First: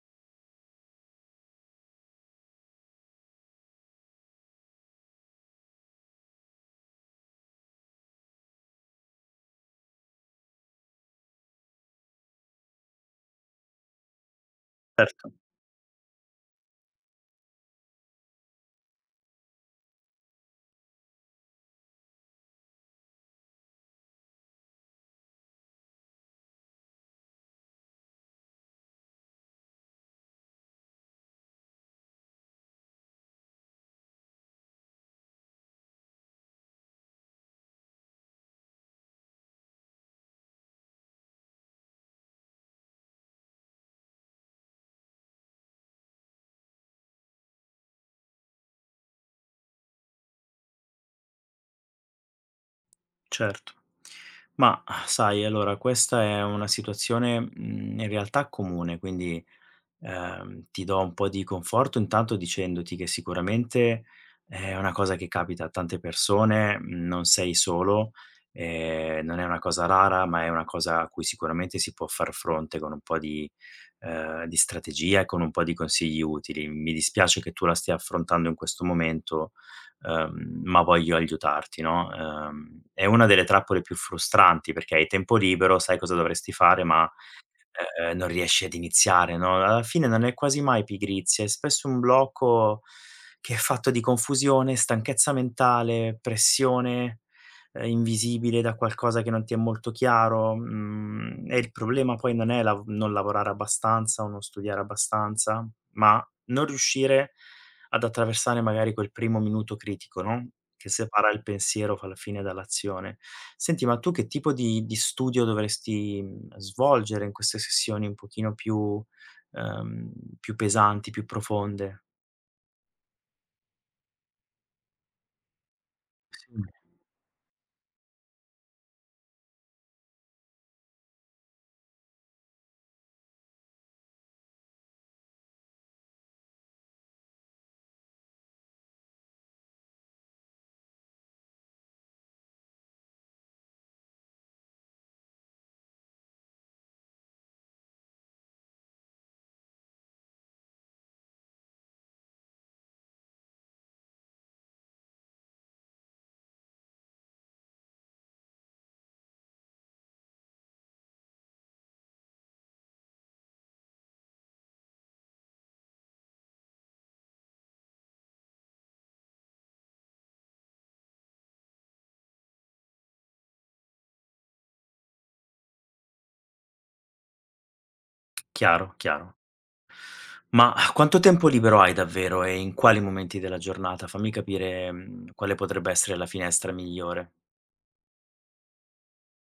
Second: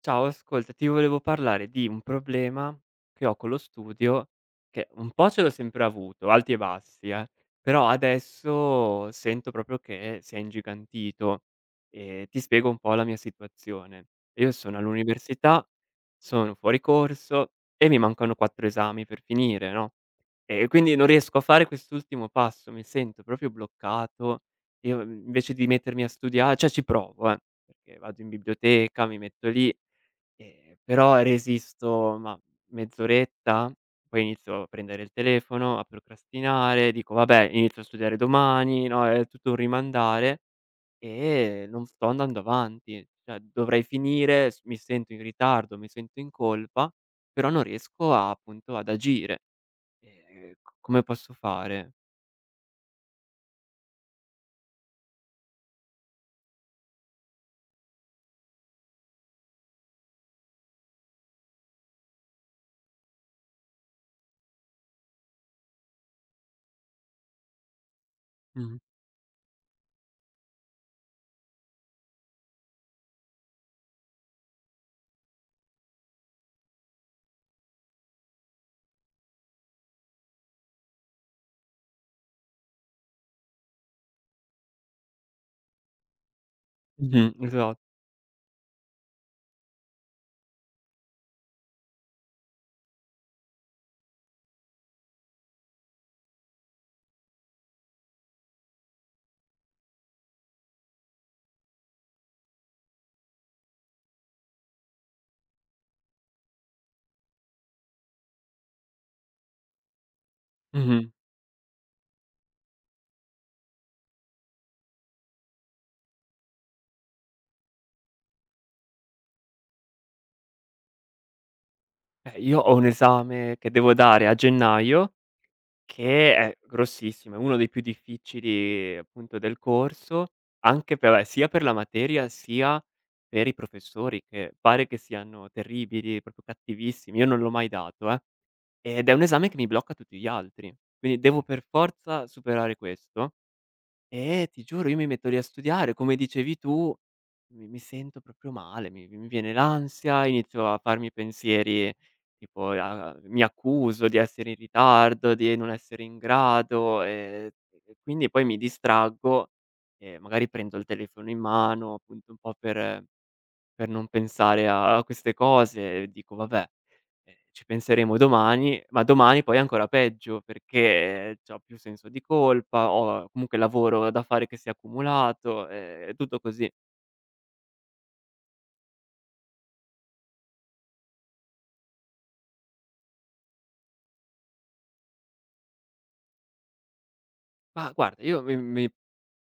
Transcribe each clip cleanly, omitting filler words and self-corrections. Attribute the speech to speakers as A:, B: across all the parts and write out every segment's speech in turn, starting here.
A: Ciao, ascolta, ti volevo parlare di un problema che ho con lo studio, che un po' ce l'ho sempre avuto, alti e bassi, però adesso sento proprio che si è ingigantito e ti spiego un po' la mia situazione. Io sono
B: Certo,
A: all'università, sono fuori corso e mi mancano 4 esami per finire, no, e quindi non riesco a fare quest'ultimo passo, mi sento proprio bloccato. Io invece di mettermi a studia cioè ci provo, perché vado in biblioteca, mi metto lì. Però resisto, mah, mezz'oretta, poi inizio a prendere il telefono, a procrastinare, dico: "Vabbè, inizio a studiare domani", no, è tutto un rimandare e non sto andando avanti. Cioè dovrei finire, s mi sento in ritardo, mi sento in colpa, però non riesco a appunto ad agire. C Come posso fare?
B: certo. Ma sai, allora questa è una situazione, in realtà comune, quindi ti do un po' di conforto intanto dicendoti che sicuramente è una cosa che capita a tante persone, non sei solo,
A: Mh-mh.
B: non è una cosa rara, ma è una cosa a cui sicuramente si può far fronte con un po' di strategia e con un po' di consigli utili. Mi dispiace che tu la stia affrontando in questo momento, ma voglio aiutarti, no, è una delle trappole più frustranti perché hai tempo libero, sai cosa dovresti fare, ma
A: Mh-mh, esatto.
B: non riesci ad iniziare, no, alla fine non è quasi mai pigrizia, è spesso un blocco che è fatto di confusione, stanchezza mentale, pressione, invisibile da qualcosa che non ti è molto chiaro, e il problema poi non è lav non lavorare abbastanza o non studiare abbastanza, ma non riuscire ad attraversare magari quel primo minuto critico, no, che
A: Mh-mh.
B: separa il pensiero f alla fine dall'azione. Senti, ma tu che tipo di studio dovresti, svolgere in queste sessioni un pochino più ehm, più pesanti, più profonde?
A: Io ho un esame che devo dare a gennaio, che è
B: Sì.
A: grossissimo, è uno dei più difficili appunto del corso, anche per sia per la materia, sia per i professori che pare che siano terribili, proprio cattivissimi. Io non l'ho mai dato ed è un esame che mi blocca tutti gli altri. Quindi devo per forza superare questo. Eh, ti giuro, io mi metto lì a studiare, come dicevi tu, mi sento proprio male, mi viene l'ansia, inizio a farmi pensieri tipo a mi accuso di essere in ritardo, di non essere in grado, e quindi poi mi distraggo e magari prendo il telefono in mano, appunto un po' per non pensare a queste cose e dico: "Vabbè, ci penseremo domani", ma domani poi è ancora peggio perché c'ho più senso di colpa, ho comunque lavoro da fare che si è accumulato, è tutto così.
B: Chiaro, chiaro. Ma quanto tempo libero hai davvero e in quali momenti della giornata? Fammi capire, quale potrebbe essere la finestra migliore.
A: Ma guarda, io mi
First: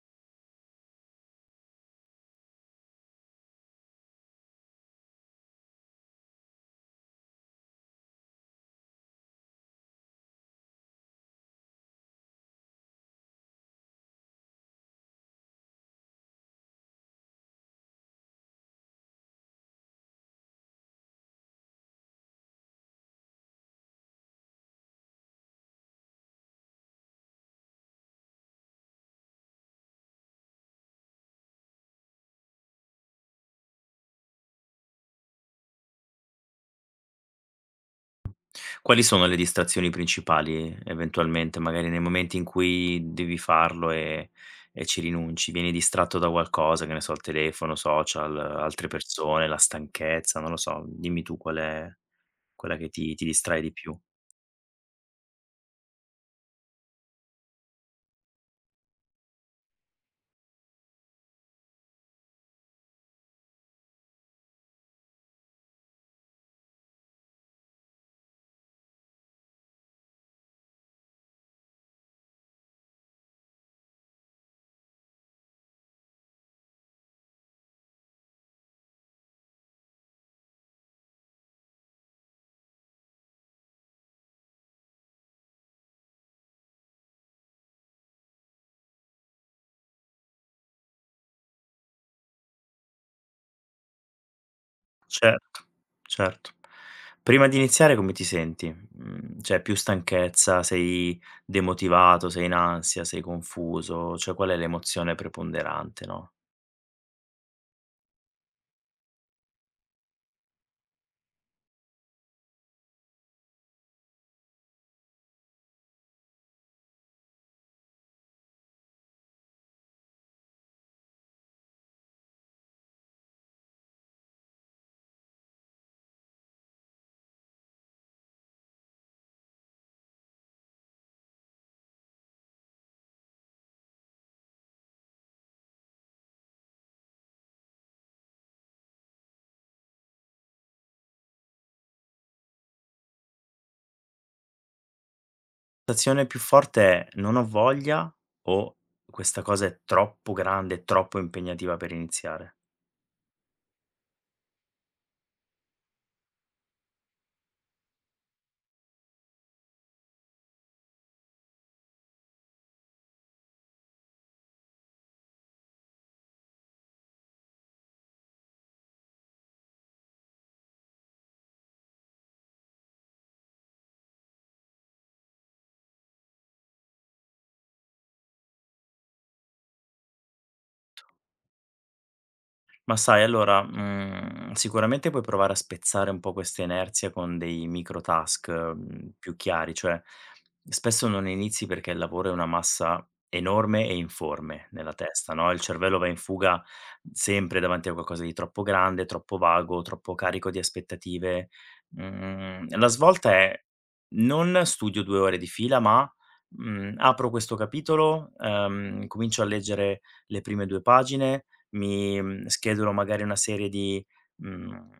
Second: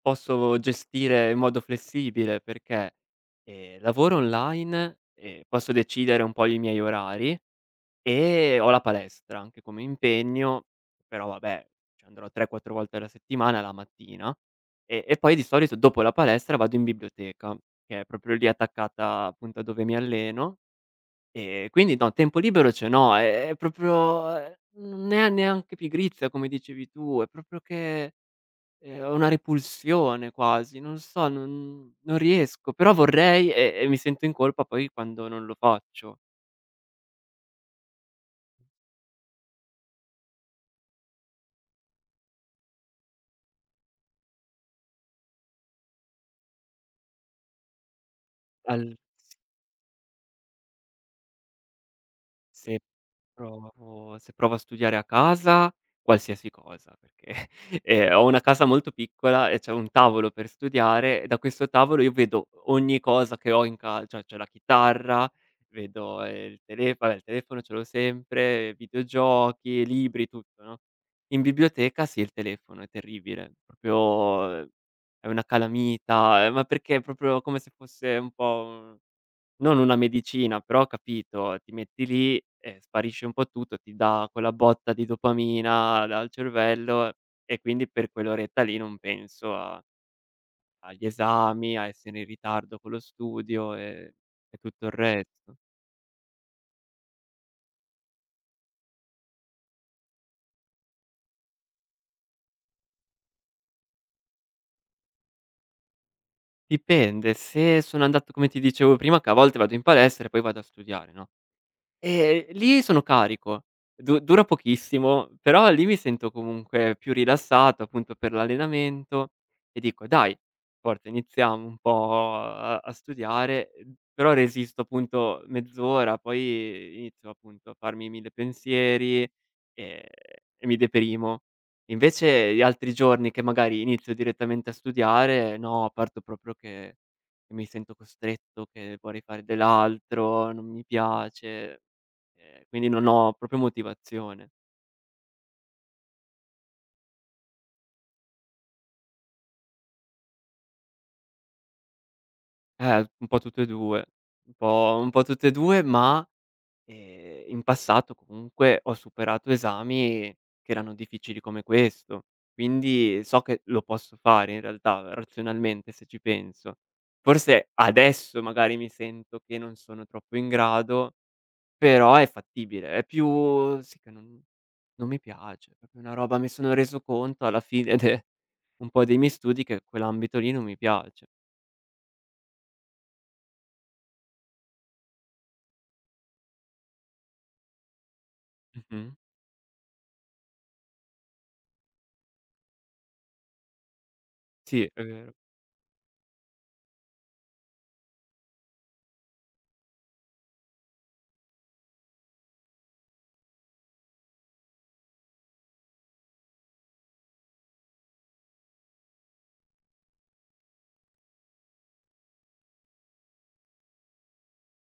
A: posso gestire in modo flessibile perché, lavoro online e posso decidere un po' i miei orari. E ho la palestra anche come impegno, però vabbè, ci andrò 3, 4 volte alla settimana la mattina e poi di solito dopo la palestra vado in biblioteca, che è proprio lì attaccata appunto a dove mi alleno e quindi no, tempo libero ce n'ho, è proprio non è neanche pigrizia come dicevi tu, è proprio che, ho una repulsione quasi, non so, non riesco, però vorrei e mi sento in colpa poi quando non lo faccio.
B: Quali sono le distrazioni principali eventualmente, magari nei momenti in cui devi farlo e ci rinunci? Vieni distratto da qualcosa, che ne so, il telefono, social, altre
A: Al s
B: persone, la stanchezza, non lo so, dimmi tu qual è quella
A: Sì.
B: che ti distrae di più.
A: Provo se provo a studiare a casa, qualsiasi cosa, perché, ho una casa molto piccola e c'è un tavolo per studiare e da questo tavolo io vedo ogni cosa che ho in ca cioè c'è la chitarra, vedo, il tele vabbè il telefono ce l'ho sempre, videogiochi, libri, tutto, no. In biblioteca sì, il telefono è terribile, proprio è una calamita, ma perché è proprio come se fosse un po'. Non una medicina, però ho capito, ti metti lì e sparisce un po' tutto, ti dà quella botta di dopamina dal cervello e quindi per quell'oretta lì non penso a agli esami, a essere in ritardo con lo studio e tutto il resto.
B: Certo, certo. Prima di iniziare come ti senti? Mhmm, C'è più stanchezza, sei demotivato, sei in ansia, sei confuso, cioè qual è l'emozione preponderante, no?
A: Dipende, se sono andato come ti dicevo prima che a volte vado in palestra e poi vado a studiare, no? Lì sono carico. Du Dura pochissimo, però lì mi sento comunque più rilassato, appunto per l'allenamento e dico: "Dai, forza, iniziamo un po' a studiare", però resisto appunto mezz'ora, poi inizio appunto a farmi 1000 pensieri, ehm, e mi deprimo. Invece gli altri giorni che magari inizio direttamente a studiare, no, parto proprio che mi sento costretto, che vorrei fare dell'altro, non mi piace. Quindi non ho proprio motivazione.
B: Sensazione più forte è: "Non ho voglia" o "Questa cosa è troppo grande, troppo impegnativa per iniziare".
A: Un po' tutte e 2, un po' tutte e 2 ma, in passato comunque ho superato esami che erano difficili come questo, quindi so che lo posso fare in realtà, razionalmente se ci penso. Forse adesso magari mi sento che non sono troppo in grado, però è fattibile, è più sì che non non mi piace, proprio una roba mi sono reso conto alla fine de un po' dei miei studi che quell'ambito lì non mi piace.
B: Ma sai, allora, sicuramente puoi provare a spezzare un po' questa inerzia con dei micro task,
A: Mh-mh.
B: più chiari, cioè spesso non inizi perché il lavoro è una massa enorme e informe
A: Sì,
B: nella
A: è vero.
B: testa, no, il cervello va in fuga sempre davanti a qualcosa di troppo grande, troppo vago, troppo carico di aspettative. La svolta è: non studio 2 ore di fila, ma, apro questo capitolo, comincio a leggere le prime 2 pagine, mi, schedulo magari una serie di mhmm,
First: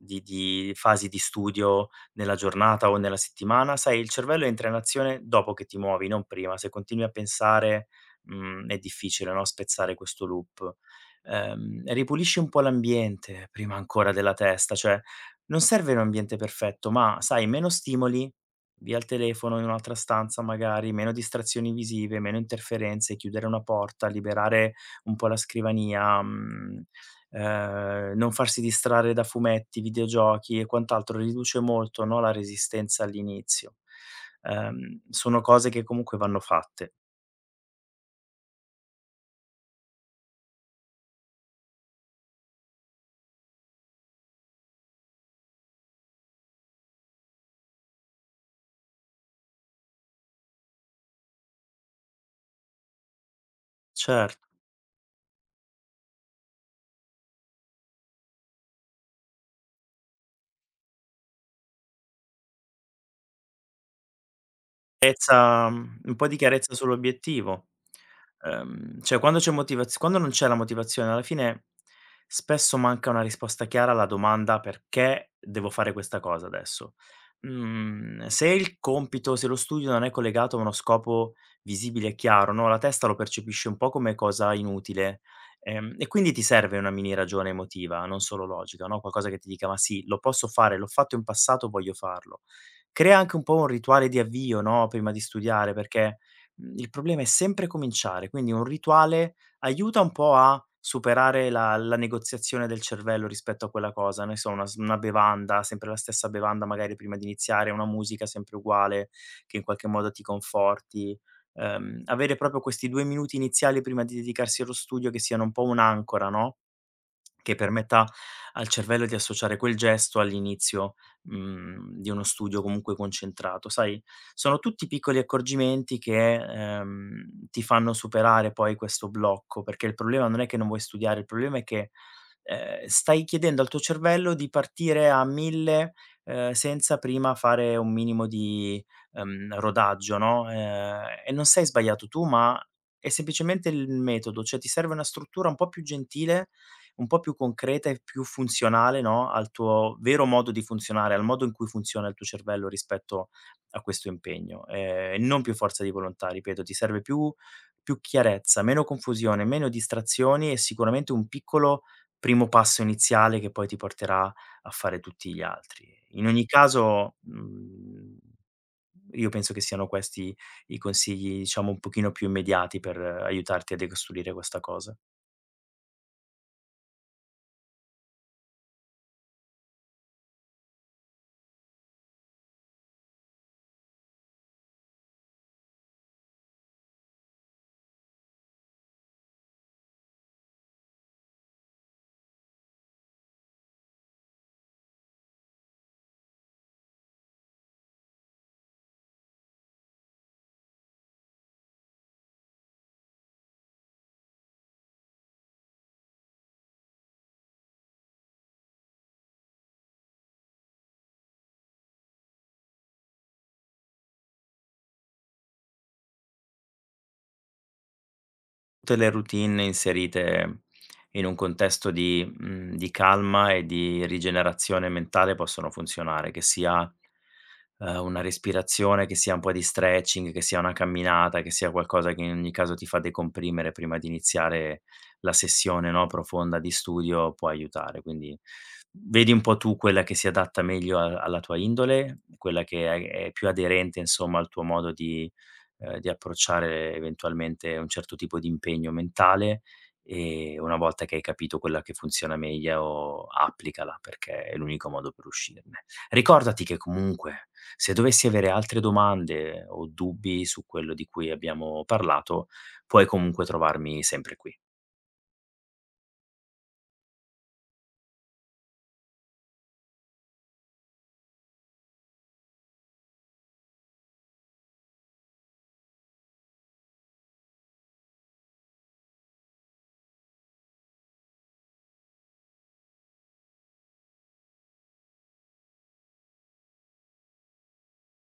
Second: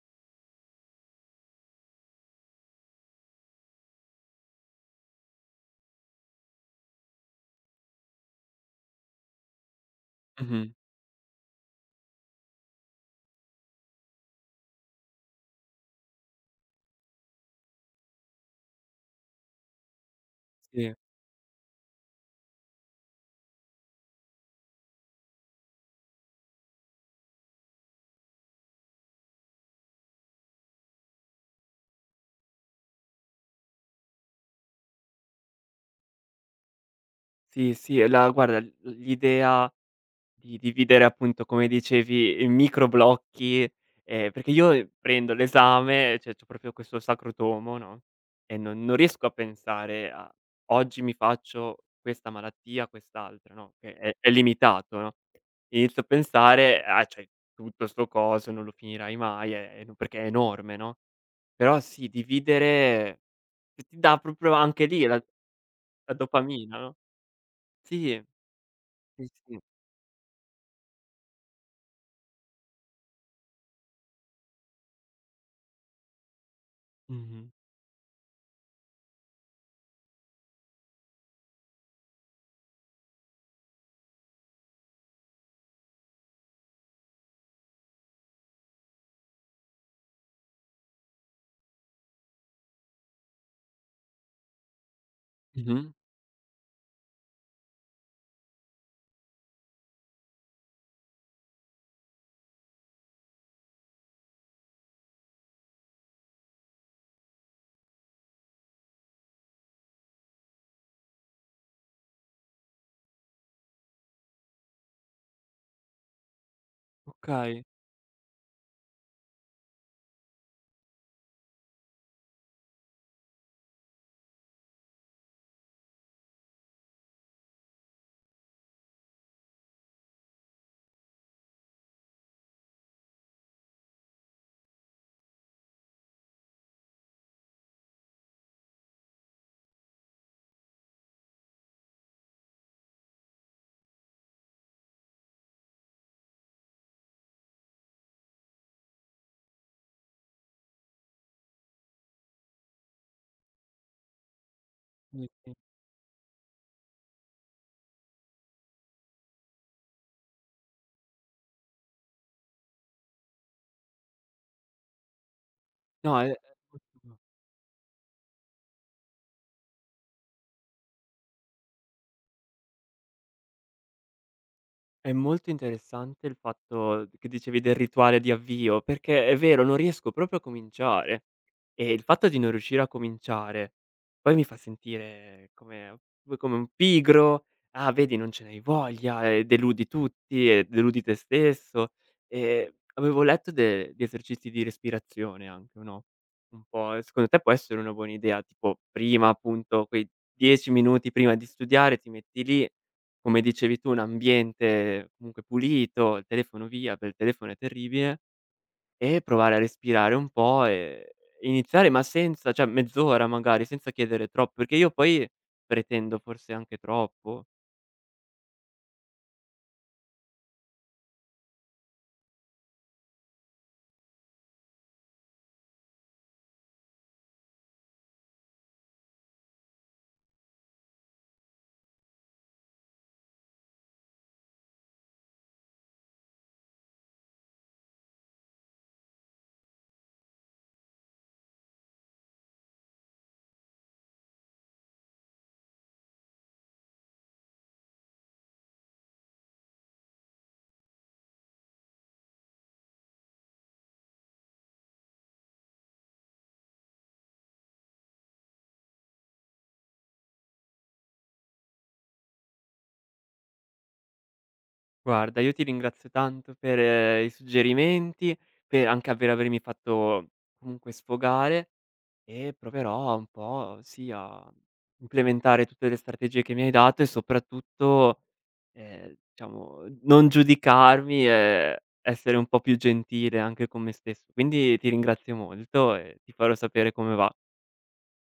B: di fasi di studio nella giornata o nella settimana, sai il cervello entra in azione dopo che ti muovi, non prima. Se continui a pensare, è difficile, no, spezzare questo
A: Mh-mh.
B: loop. Ripulisci un po' l'ambiente prima ancora della testa, cioè non serve un ambiente perfetto, ma sai meno stimoli, via il telefono in un'altra stanza magari,
A: Sì,
B: meno distrazioni visive, meno interferenze, chiudere una porta, liberare un po' la scrivania, non farsi distrarre da fumetti, videogiochi e quant'altro riduce molto, no, la resistenza all'inizio. Sono cose che comunque vanno fatte.
A: sì, e la guarda l'idea di dividere appunto, come dicevi, in micro blocchi, perché io prendo l'esame, cioè c'ho proprio questo sacro tomo, no, e non riesco a pensare a: "Oggi mi faccio questa malattia, quest'altra", no, che è
B: Cer
A: limitato, no? Inizio a pensare: "Ah, c'hai tutto 'sto coso, non lo finirai mai, è n perché è enorme, no?" Però sì, dividere ti dà proprio anche lì la
B: Chiarezza,
A: la
B: un po' di chiarezza
A: dopamina, no?
B: sull'obiettivo.
A: Sì,
B: Cioè
A: sì,
B: quando c'è
A: sì.
B: motivaz quando non c'è la motivazione, alla fine spesso manca una risposta chiara alla domanda: "Perché devo fare questa cosa adesso?"
A: Mh-mh.
B: Se il compito, se lo studio non è collegato a uno scopo visibile e chiaro, no, la testa lo percepisce un po' come cosa inutile, e quindi ti serve una mini ragione emotiva, non solo logica, no, qualcosa che ti dica: "Ma sì, lo posso fare, l'ho fatto in passato, voglio farlo." Crea anche un po' un rituale di avvio, no, prima di studiare,
A: Mh-mh.
B: perché, il problema è sempre cominciare, quindi un rituale aiuta un po' a superare la negoziazione del cervello rispetto a quella cosa. Ne so, una bevanda, sempre la stessa bevanda magari prima di iniziare, una musica sempre uguale che in qualche modo ti conforti. Avere proprio questi 2 minuti iniziali prima di dedicarsi allo studio che siano un po' un'ancora, no? Che
A: Okay.
B: permetta al cervello di associare quel gesto all'inizio, di uno studio comunque concentrato. Sai, sono tutti piccoli accorgimenti che, ti fanno superare poi questo blocco, perché il problema non è che non vuoi studiare, il problema è che, stai chiedendo al tuo cervello di partire a 1000, senza prima fare un minimo di, rodaggio, no, e non sei sbagliato tu, ma è semplicemente il metodo, cioè ti serve una struttura un po' più gentile un po' più concreta e più funzionale, no, al tuo vero modo di funzionare, al modo in cui funziona il tuo cervello rispetto a questo impegno.
A: Sì,
B: Non
A: sì.
B: più forza di volontà, ripeto, ti serve più più chiarezza, meno confusione, meno distrazioni e sicuramente un piccolo primo passo iniziale che poi ti porterà a fare tutti gli altri.
A: No, è
B: In
A: è
B: ogni caso,
A: molto.
B: io penso che siano questi i consigli, diciamo, un pochino più immediati per aiutarti a decostruire questa cosa.
A: È molto interessante il fatto che dicevi del rituale di avvio, perché è vero, non riesco proprio a cominciare. E il fatto di non riuscire a cominciare poi mi fa sentire come come un pigro: "Ah, vedi non ce n'hai voglia", e deludi tutti e deludi te stesso. Avevo letto de di esercizi di respirazione anche, no, un po' e secondo te può essere una buona idea, tipo prima appunto quei 10 minuti prima di studiare ti metti lì come dicevi tu, un ambiente comunque pulito, il telefono via, per il telefono è terribile, e provare a respirare un po' e iniziare, ma senza cioè mezz'ora magari, senza chiedere troppo, perché io poi pretendo forse anche troppo.
B: Tutte le routine inserite in un contesto di di calma e di rigenerazione mentale possono funzionare, che sia, una respirazione, che sia un po' di stretching, che sia una camminata, che sia qualcosa che in ogni caso ti fa decomprimere prima di iniziare la sessione, no, profonda di studio, può aiutare. Quindi vedi un po' tu quella che si adatta meglio a alla tua indole, quella che è più aderente insomma al tuo modo di approcciare eventualmente un certo tipo di impegno mentale e una volta che hai capito quella che funziona meglio applicala, perché è l'unico modo per uscirne. Ricordati che comunque se dovessi avere altre domande o dubbi su quello di cui abbiamo parlato, puoi comunque trovarmi sempre qui.
A: Guarda, io ti ringrazio tanto per i suggerimenti, per anche per avermi fatto comunque sfogare e proverò un po', sì, a implementare tutte le strategie che mi hai dato e soprattutto. Diciamo non giudicarmi e essere un po' più gentile anche con me stesso. Quindi ti ringrazio molto e ti farò sapere come va.